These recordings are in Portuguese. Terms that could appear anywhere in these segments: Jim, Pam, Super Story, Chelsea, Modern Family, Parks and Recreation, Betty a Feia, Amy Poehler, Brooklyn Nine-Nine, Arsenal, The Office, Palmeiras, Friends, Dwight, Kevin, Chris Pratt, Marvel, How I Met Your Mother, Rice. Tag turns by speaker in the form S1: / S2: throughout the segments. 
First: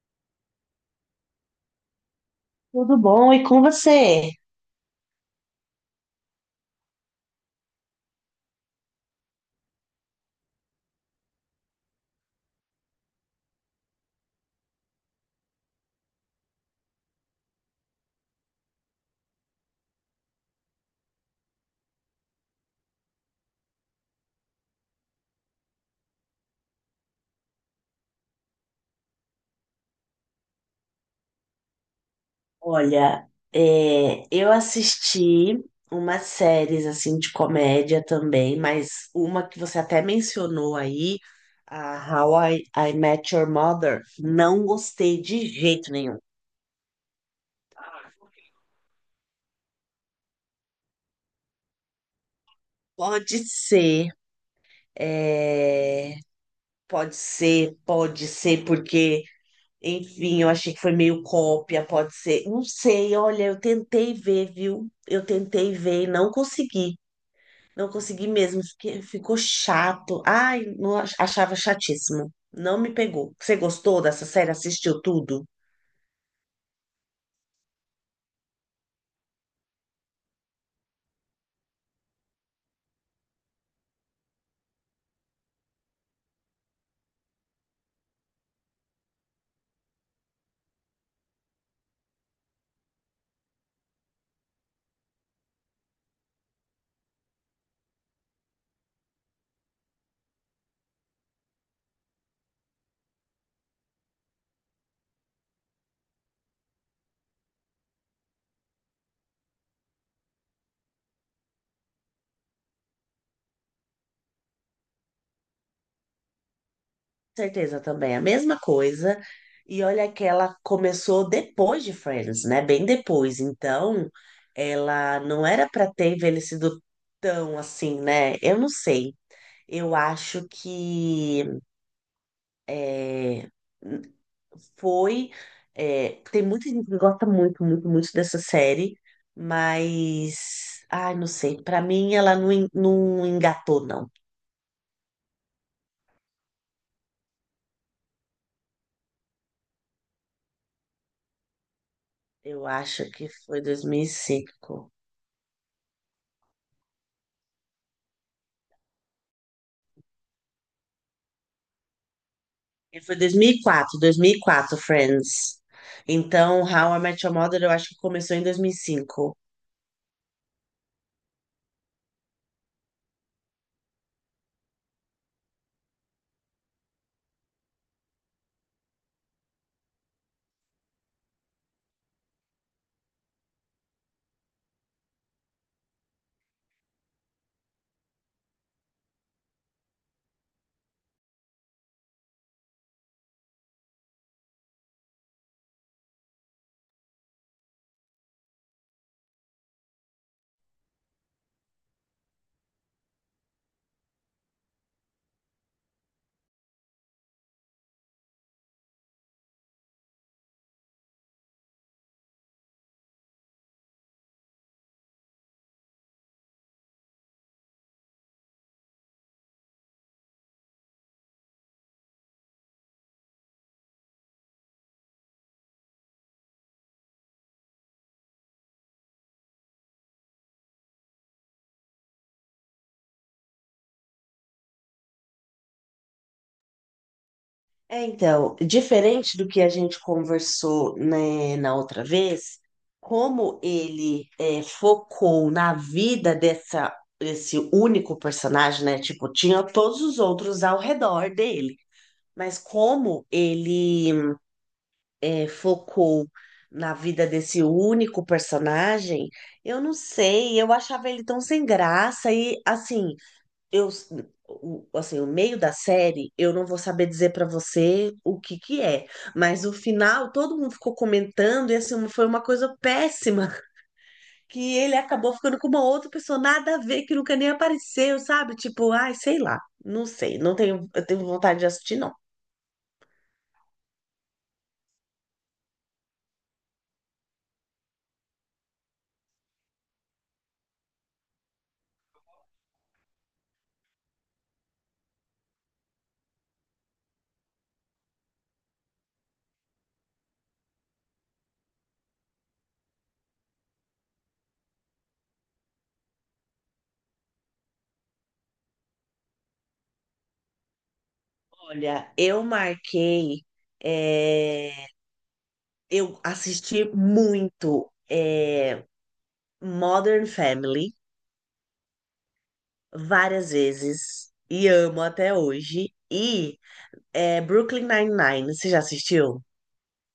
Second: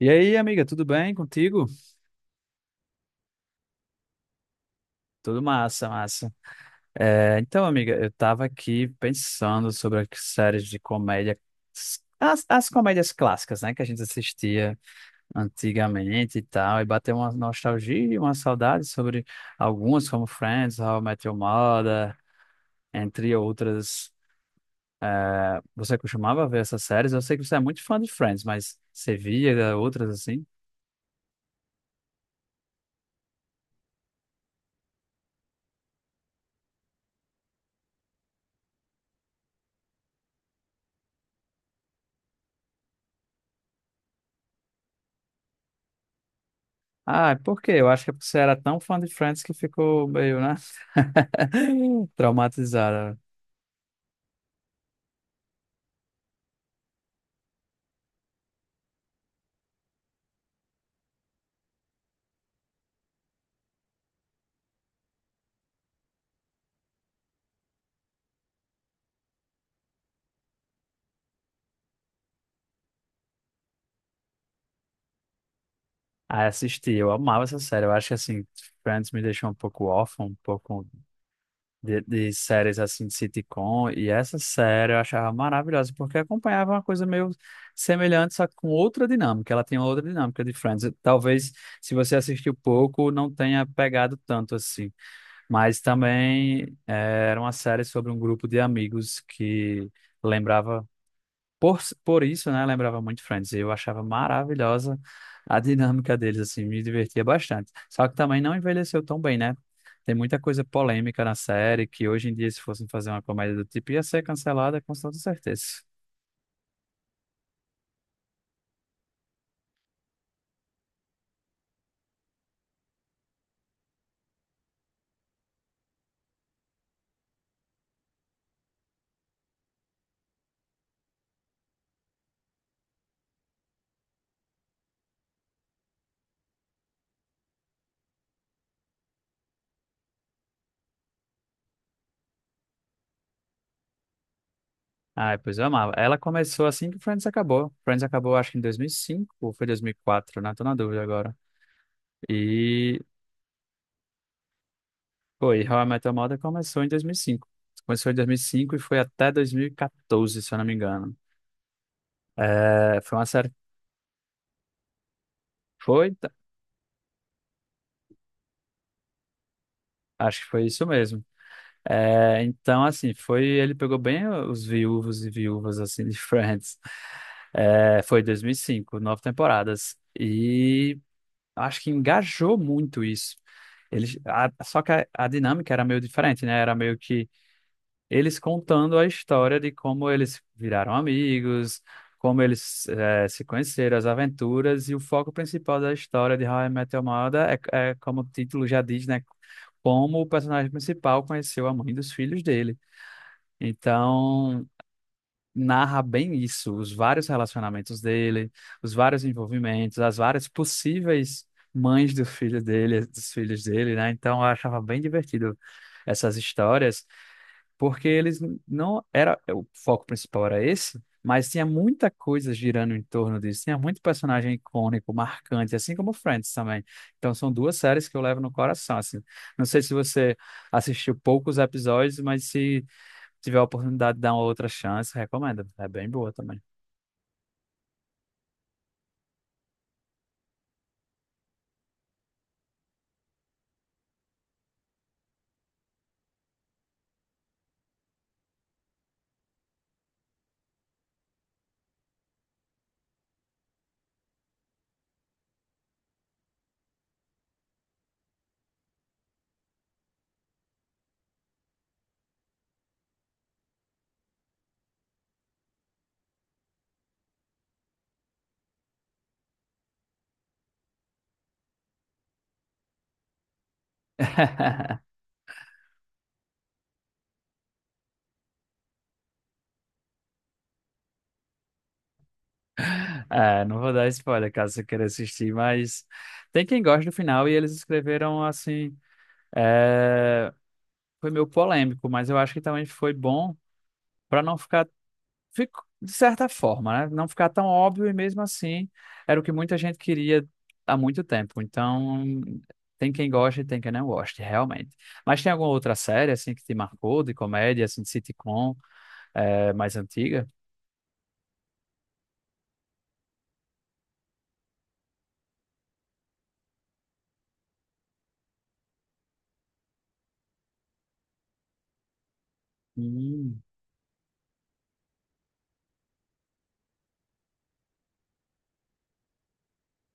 S1: E aí, amiga, tudo bem contigo?
S2: Tudo bom? E com você?
S1: Tudo massa, massa. Então, amiga, eu tava aqui pensando sobre as séries de comédia, as comédias clássicas, né, que a gente assistia antigamente e tal, e bateu uma nostalgia, e uma saudade sobre algumas, como Friends, How I Met Your Mother, entre outras. Você costumava ver essas séries? Eu sei que você é muito fã de Friends, mas você via outras assim?
S2: Olha, eu assisti umas séries assim de comédia também, mas uma que você até mencionou aí, a How I Met Your Mother, não gostei de jeito nenhum.
S1: Ah, por quê? Eu acho que você era tão fã de Friends que ficou meio, né? Traumatizada.
S2: Pode ser, é, pode ser, pode ser, porque, enfim, eu achei que foi meio cópia, pode ser, não sei, olha, eu tentei ver, viu? Eu tentei ver e não consegui. Não consegui mesmo, ficou chato. Ai, não achava chatíssimo. Não me pegou. Você gostou dessa série? Assistiu tudo?
S1: Ah, assisti, eu amava essa série. Eu acho que, assim, Friends me deixou um pouco órfão, um pouco de séries, assim, de sitcom. E essa série eu achava maravilhosa, porque acompanhava uma coisa meio semelhante, só que com outra dinâmica. Ela tinha outra dinâmica de Friends. Talvez, se você assistiu pouco, não tenha pegado tanto, assim. Mas também era uma série sobre um grupo de amigos que... Lembrava. Por isso, né, lembrava muito Friends. Eu achava maravilhosa a dinâmica deles, assim, me divertia bastante. Só que também não envelheceu tão bem, né? Tem muita coisa polêmica na série que hoje em dia, se fossem fazer uma comédia do tipo, ia ser cancelada com toda certeza.
S2: Certeza também, a mesma coisa. E olha que ela começou depois de Friends, né? Bem depois. Então, ela não era para ter envelhecido tão assim, né? Eu não sei. Eu acho que é, foi. Tem muita gente que gosta muito, muito, muito dessa série, mas. Ai, não sei. Pra mim, ela não, não engatou, não.
S1: Ah, pois eu amava. Ela começou assim que Friends acabou. Friends acabou, acho que em 2005 ou foi 2004, né? Tô na dúvida agora.
S2: Eu
S1: E,
S2: acho que foi 2005
S1: foi, e How I Met Your Mother começou em 2005. Começou em 2005 e cinco e foi até 2014, se eu não me engano.
S2: E
S1: É,
S2: foi
S1: foi uma
S2: dois mil
S1: série.
S2: mil e quatro, 2004, Friends.
S1: Foi.
S2: Então, How I Met Your Mother, eu acho que começou em 2005.
S1: Acho que foi isso mesmo. É, então, assim, foi. Ele pegou bem os viúvos e viúvas, assim, de Friends. É, foi 2005, 9 temporadas. E acho que engajou muito isso. Só que a dinâmica era meio diferente, né? Era meio que eles contando a história de como eles viraram amigos, como eles se conheceram, as aventuras, e o foco principal da história de How I Met Your Mother é, como o título já diz, né? Como o personagem principal conheceu a mãe dos filhos dele. Então, narra bem isso, os vários relacionamentos dele, os vários envolvimentos, as várias possíveis mães do filho dele, dos filhos dele, né? Então, eu achava bem divertido essas histórias, porque eles, não era o foco principal era esse, mas tinha muita coisa girando em torno disso, tinha muito personagem icônico, marcante, assim como Friends também. Então são duas séries que eu levo no coração, assim. Não sei se você assistiu poucos episódios, mas se tiver a oportunidade de dar uma outra chance, recomendo. É bem boa também.
S2: É, então, diferente do que a gente conversou, né, na outra vez, como ele focou na vida desse único personagem, né? Tipo, tinha todos os outros ao redor dele, mas como ele focou na vida desse único personagem, eu não sei, eu achava ele tão sem graça, e assim eu, assim, o meio da série, eu não vou saber dizer pra você o que que é, mas o final todo mundo ficou comentando e, assim, foi uma coisa péssima, que ele acabou ficando com uma outra pessoa nada a ver, que nunca nem apareceu, sabe? Tipo, ai, sei lá, não sei, não tenho, eu tenho vontade de assistir, não.
S1: É, não vou dar spoiler caso você queira assistir, mas tem quem gosta do final e eles escreveram assim. é, Foi meio polêmico, mas eu acho que também foi bom para não ficar, fico, de certa forma, né? Não ficar tão óbvio e mesmo assim era o que muita gente queria há muito tempo. Então, tem quem goste e tem quem não goste, realmente. Mas tem alguma outra série, assim, que te marcou, de comédia, assim, de sitcom, mais antiga?
S2: Olha, eu marquei, é, eu assisti muito, Modern Family várias
S1: Hum.
S2: vezes e amo até hoje. E Brooklyn Nine-Nine, você já assistiu?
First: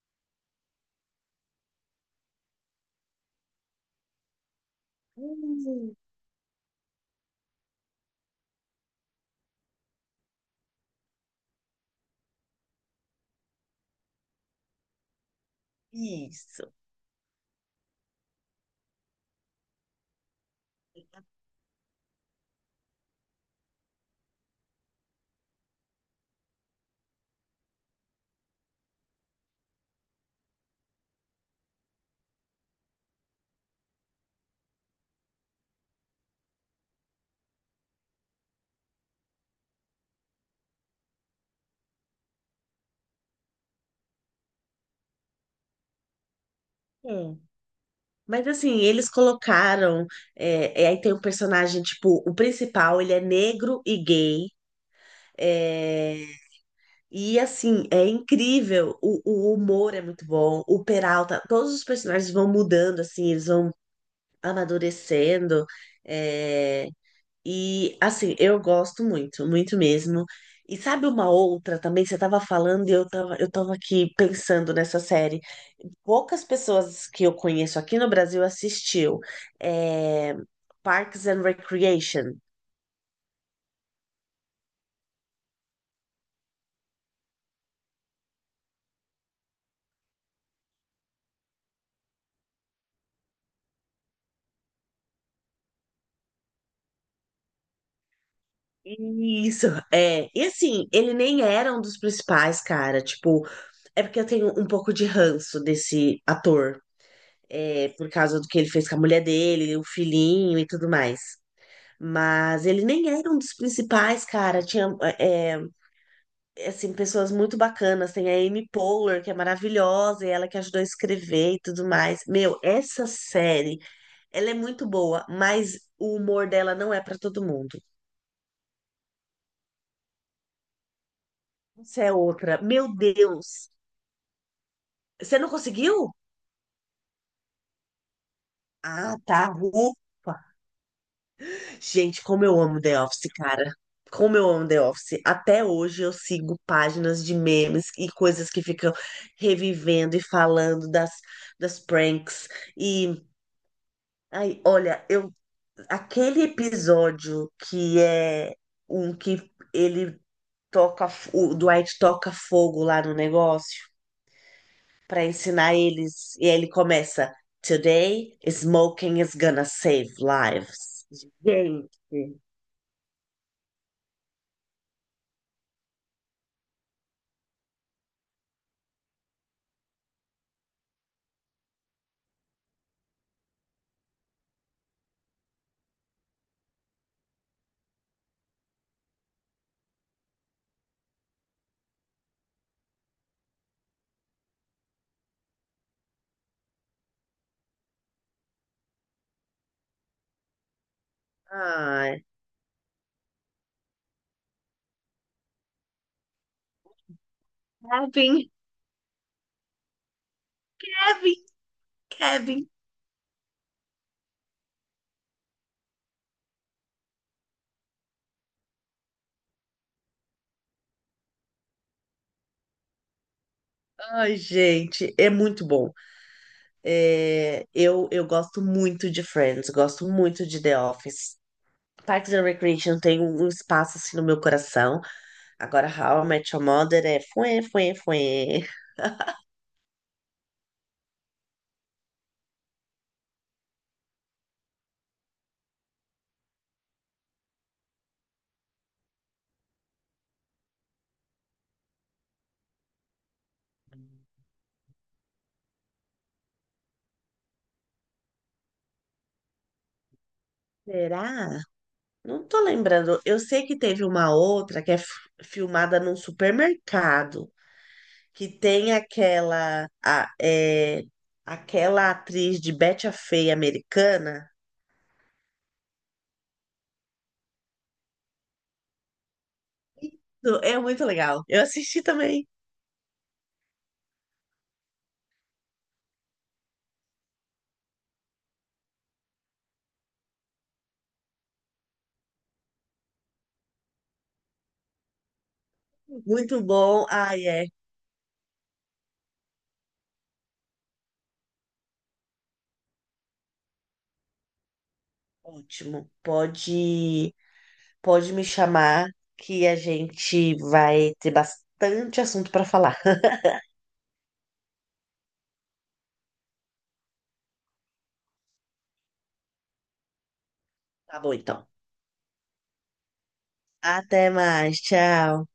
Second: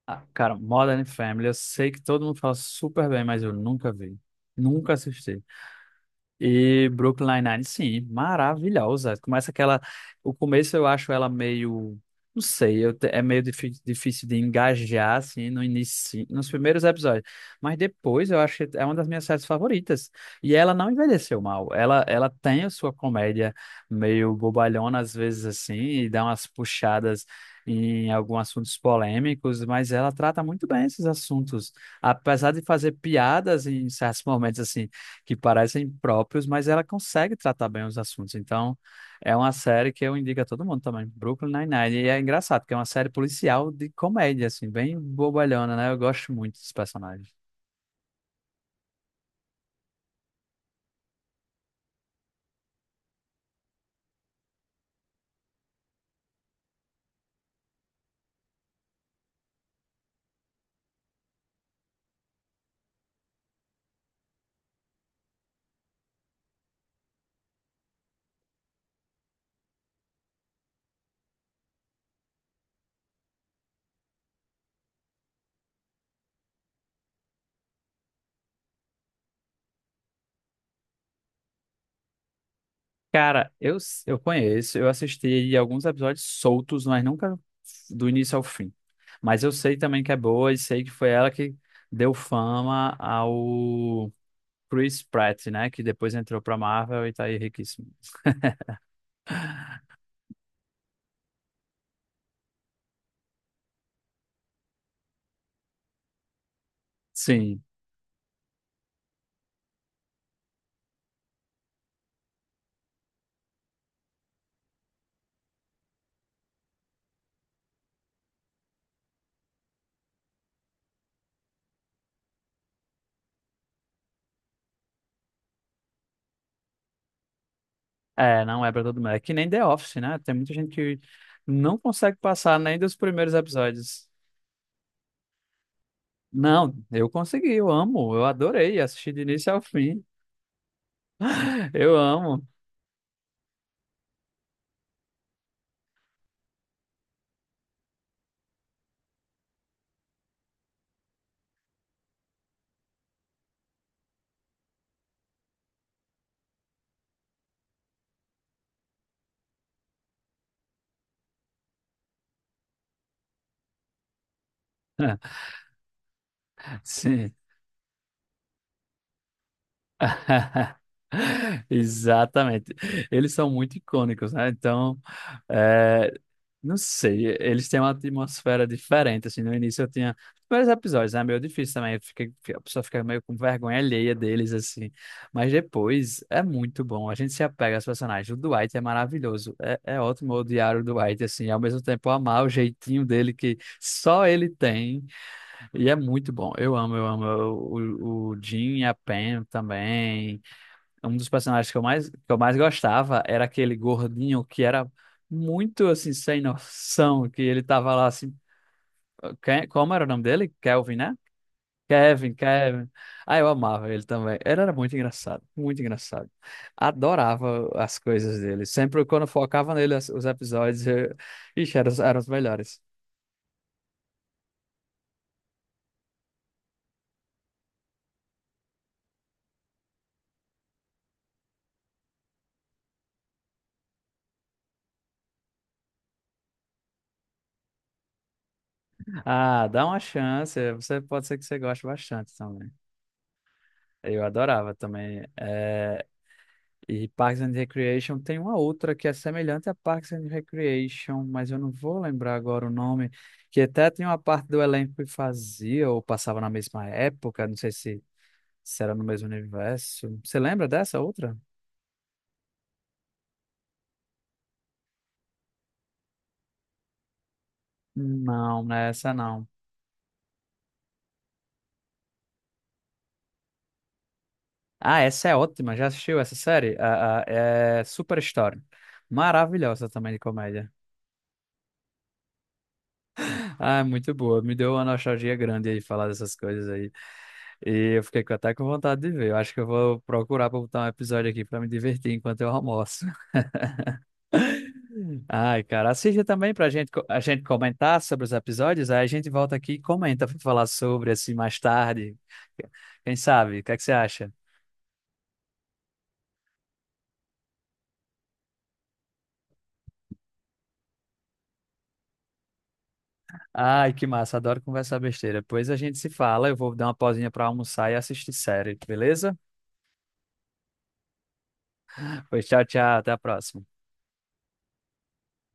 S1: Ah, cara, Modern Family, eu sei que todo mundo fala super bem, mas eu nunca vi. Nunca assisti.
S2: Hum,
S1: E Brooklyn Nine-Nine, sim, maravilhosa. Começa aquela. O começo eu acho ela meio. Não sei, é meio difícil de engajar, assim, no início, nos
S2: Isso.
S1: primeiros episódios. Mas depois eu acho que é uma das minhas séries favoritas. E ela não envelheceu mal. Ela tem a sua comédia meio bobalhona, às vezes, assim, e dá umas puxadas em alguns assuntos polêmicos, mas ela trata muito bem esses assuntos. Apesar de fazer piadas em certos momentos, assim, que parecem próprios, mas ela consegue tratar bem os assuntos. Então, é uma série que eu indico a todo mundo também, Brooklyn Nine-Nine. E é engraçado, porque é uma série policial de comédia, assim, bem bobalhona, né? Eu gosto muito dos personagens.
S2: Hum. Mas assim, eles colocaram. Aí tem um personagem, tipo, o principal, ele é negro e gay. é, e assim, é incrível. O humor é muito bom. O Peralta, todos os personagens vão mudando, assim, eles vão amadurecendo. é, E assim, eu gosto muito, muito mesmo. E sabe uma outra também, você estava falando e eu tava aqui pensando nessa série. Poucas pessoas que eu conheço aqui no Brasil assistiu. É, Parks and Recreation.
S1: Eu conheço, eu assisti alguns episódios soltos, mas nunca do início ao fim. Mas eu sei também que é boa e sei que foi ela que deu fama ao Chris Pratt, né? Que depois entrou pra Marvel e tá aí riquíssimo.
S2: Isso, é. E assim, ele nem era um dos principais, cara. Tipo, é porque eu tenho um pouco de ranço desse ator.
S1: Sim.
S2: É, por causa do que ele fez com a mulher dele, o filhinho e tudo mais. Mas ele nem era um dos principais, cara. Tinha, é, assim, pessoas muito bacanas. Tem a Amy Poehler, que é maravilhosa, e ela que ajudou a escrever e tudo mais. Meu, essa série, ela é muito boa, mas o humor dela não é pra todo mundo.
S1: É, não é pra todo mundo. É que nem The Office, né? Tem muita gente que não
S2: Essa é
S1: consegue passar
S2: outra.
S1: nem
S2: Meu
S1: dos primeiros
S2: Deus!
S1: episódios.
S2: Você não conseguiu?
S1: Não, eu consegui, eu amo, eu adorei assistir
S2: Ah,
S1: do início
S2: tá.
S1: ao fim.
S2: Ufa.
S1: Eu
S2: Gente, como
S1: amo.
S2: eu amo The Office, cara. Como eu amo The Office. Até hoje eu sigo páginas de memes e coisas que ficam revivendo e falando das pranks. E, ai, olha, aquele episódio que é um que ele toca, o Dwight toca fogo lá no negócio para ensinar eles. E aí ele
S1: Sim.
S2: começa: Today, smoking is gonna save lives. Gente.
S1: Exatamente. Eles são muito icônicos, né? Então, é, não sei, eles têm uma atmosfera diferente, assim, no início eu tinha vários episódios, né? Meio difícil também, a pessoa fica meio com vergonha alheia deles, assim, mas depois é muito bom, a gente se apega aos personagens, o Dwight é maravilhoso, é ótimo odiar o Dwight, assim, e ao mesmo tempo amar o jeitinho dele que só ele tem, e é muito bom. Eu amo, eu amo. O Jim e a Pam também. Um dos personagens que eu mais, que
S2: Ai,
S1: eu mais gostava era aquele gordinho que era muito assim, sem noção, que ele tava lá assim.
S2: sabe?
S1: Como era o nome dele? Kelvin, né?
S2: Kevin,
S1: Kevin,
S2: Kevin.
S1: Kevin. Ah, eu amava ele também. Ele era muito engraçado, muito engraçado. Adorava as coisas dele. Sempre quando focava nele os episódios, eu... Ixi, eram os melhores.
S2: Ai, gente, é muito bom. Eu gosto muito de Friends, gosto muito de The Office. Parks and Recreation tem um espaço assim no meu coração. Agora, How I Met Your Mother é fuê, fuê, fuê.
S1: Ah, dá uma chance. Você pode ser que você goste bastante também. Eu adorava também. É, e Parks and Recreation tem uma outra que é semelhante a Parks and Recreation, mas eu não vou lembrar agora o nome, que até tem uma parte do elenco que fazia ou passava na mesma época, não sei se, se era no mesmo universo. Você lembra dessa outra?
S2: Será? Não tô lembrando. Eu sei que teve uma outra que é filmada num supermercado, que
S1: Não, não é
S2: tem
S1: essa não.
S2: aquela atriz de Betty a Feia americana.
S1: Ah, essa é ótima. Já assistiu essa série? É Super Story. Maravilhosa também de comédia.
S2: É muito legal. Eu assisti também.
S1: Ah, muito boa. Me deu uma nostalgia grande aí falar dessas coisas aí. E eu fiquei até com vontade de ver. Eu acho que eu vou procurar pra botar um episódio aqui pra me divertir enquanto eu almoço. Ai, cara, assista também
S2: Muito
S1: pra gente,
S2: bom.
S1: a gente
S2: Ai, é
S1: comentar sobre os episódios. Aí a gente volta aqui e comenta pra falar sobre assim mais tarde. Quem sabe? O que é que você acha?
S2: ótimo. Pode me chamar que a gente vai ter bastante assunto para falar.
S1: Ai, que massa, adoro conversar besteira. Depois a gente se fala. Eu vou dar uma pausinha pra almoçar e assistir série, beleza?
S2: Tá bom, então.
S1: Pois tchau, tchau, até a próxima.
S2: Até mais. Tchau.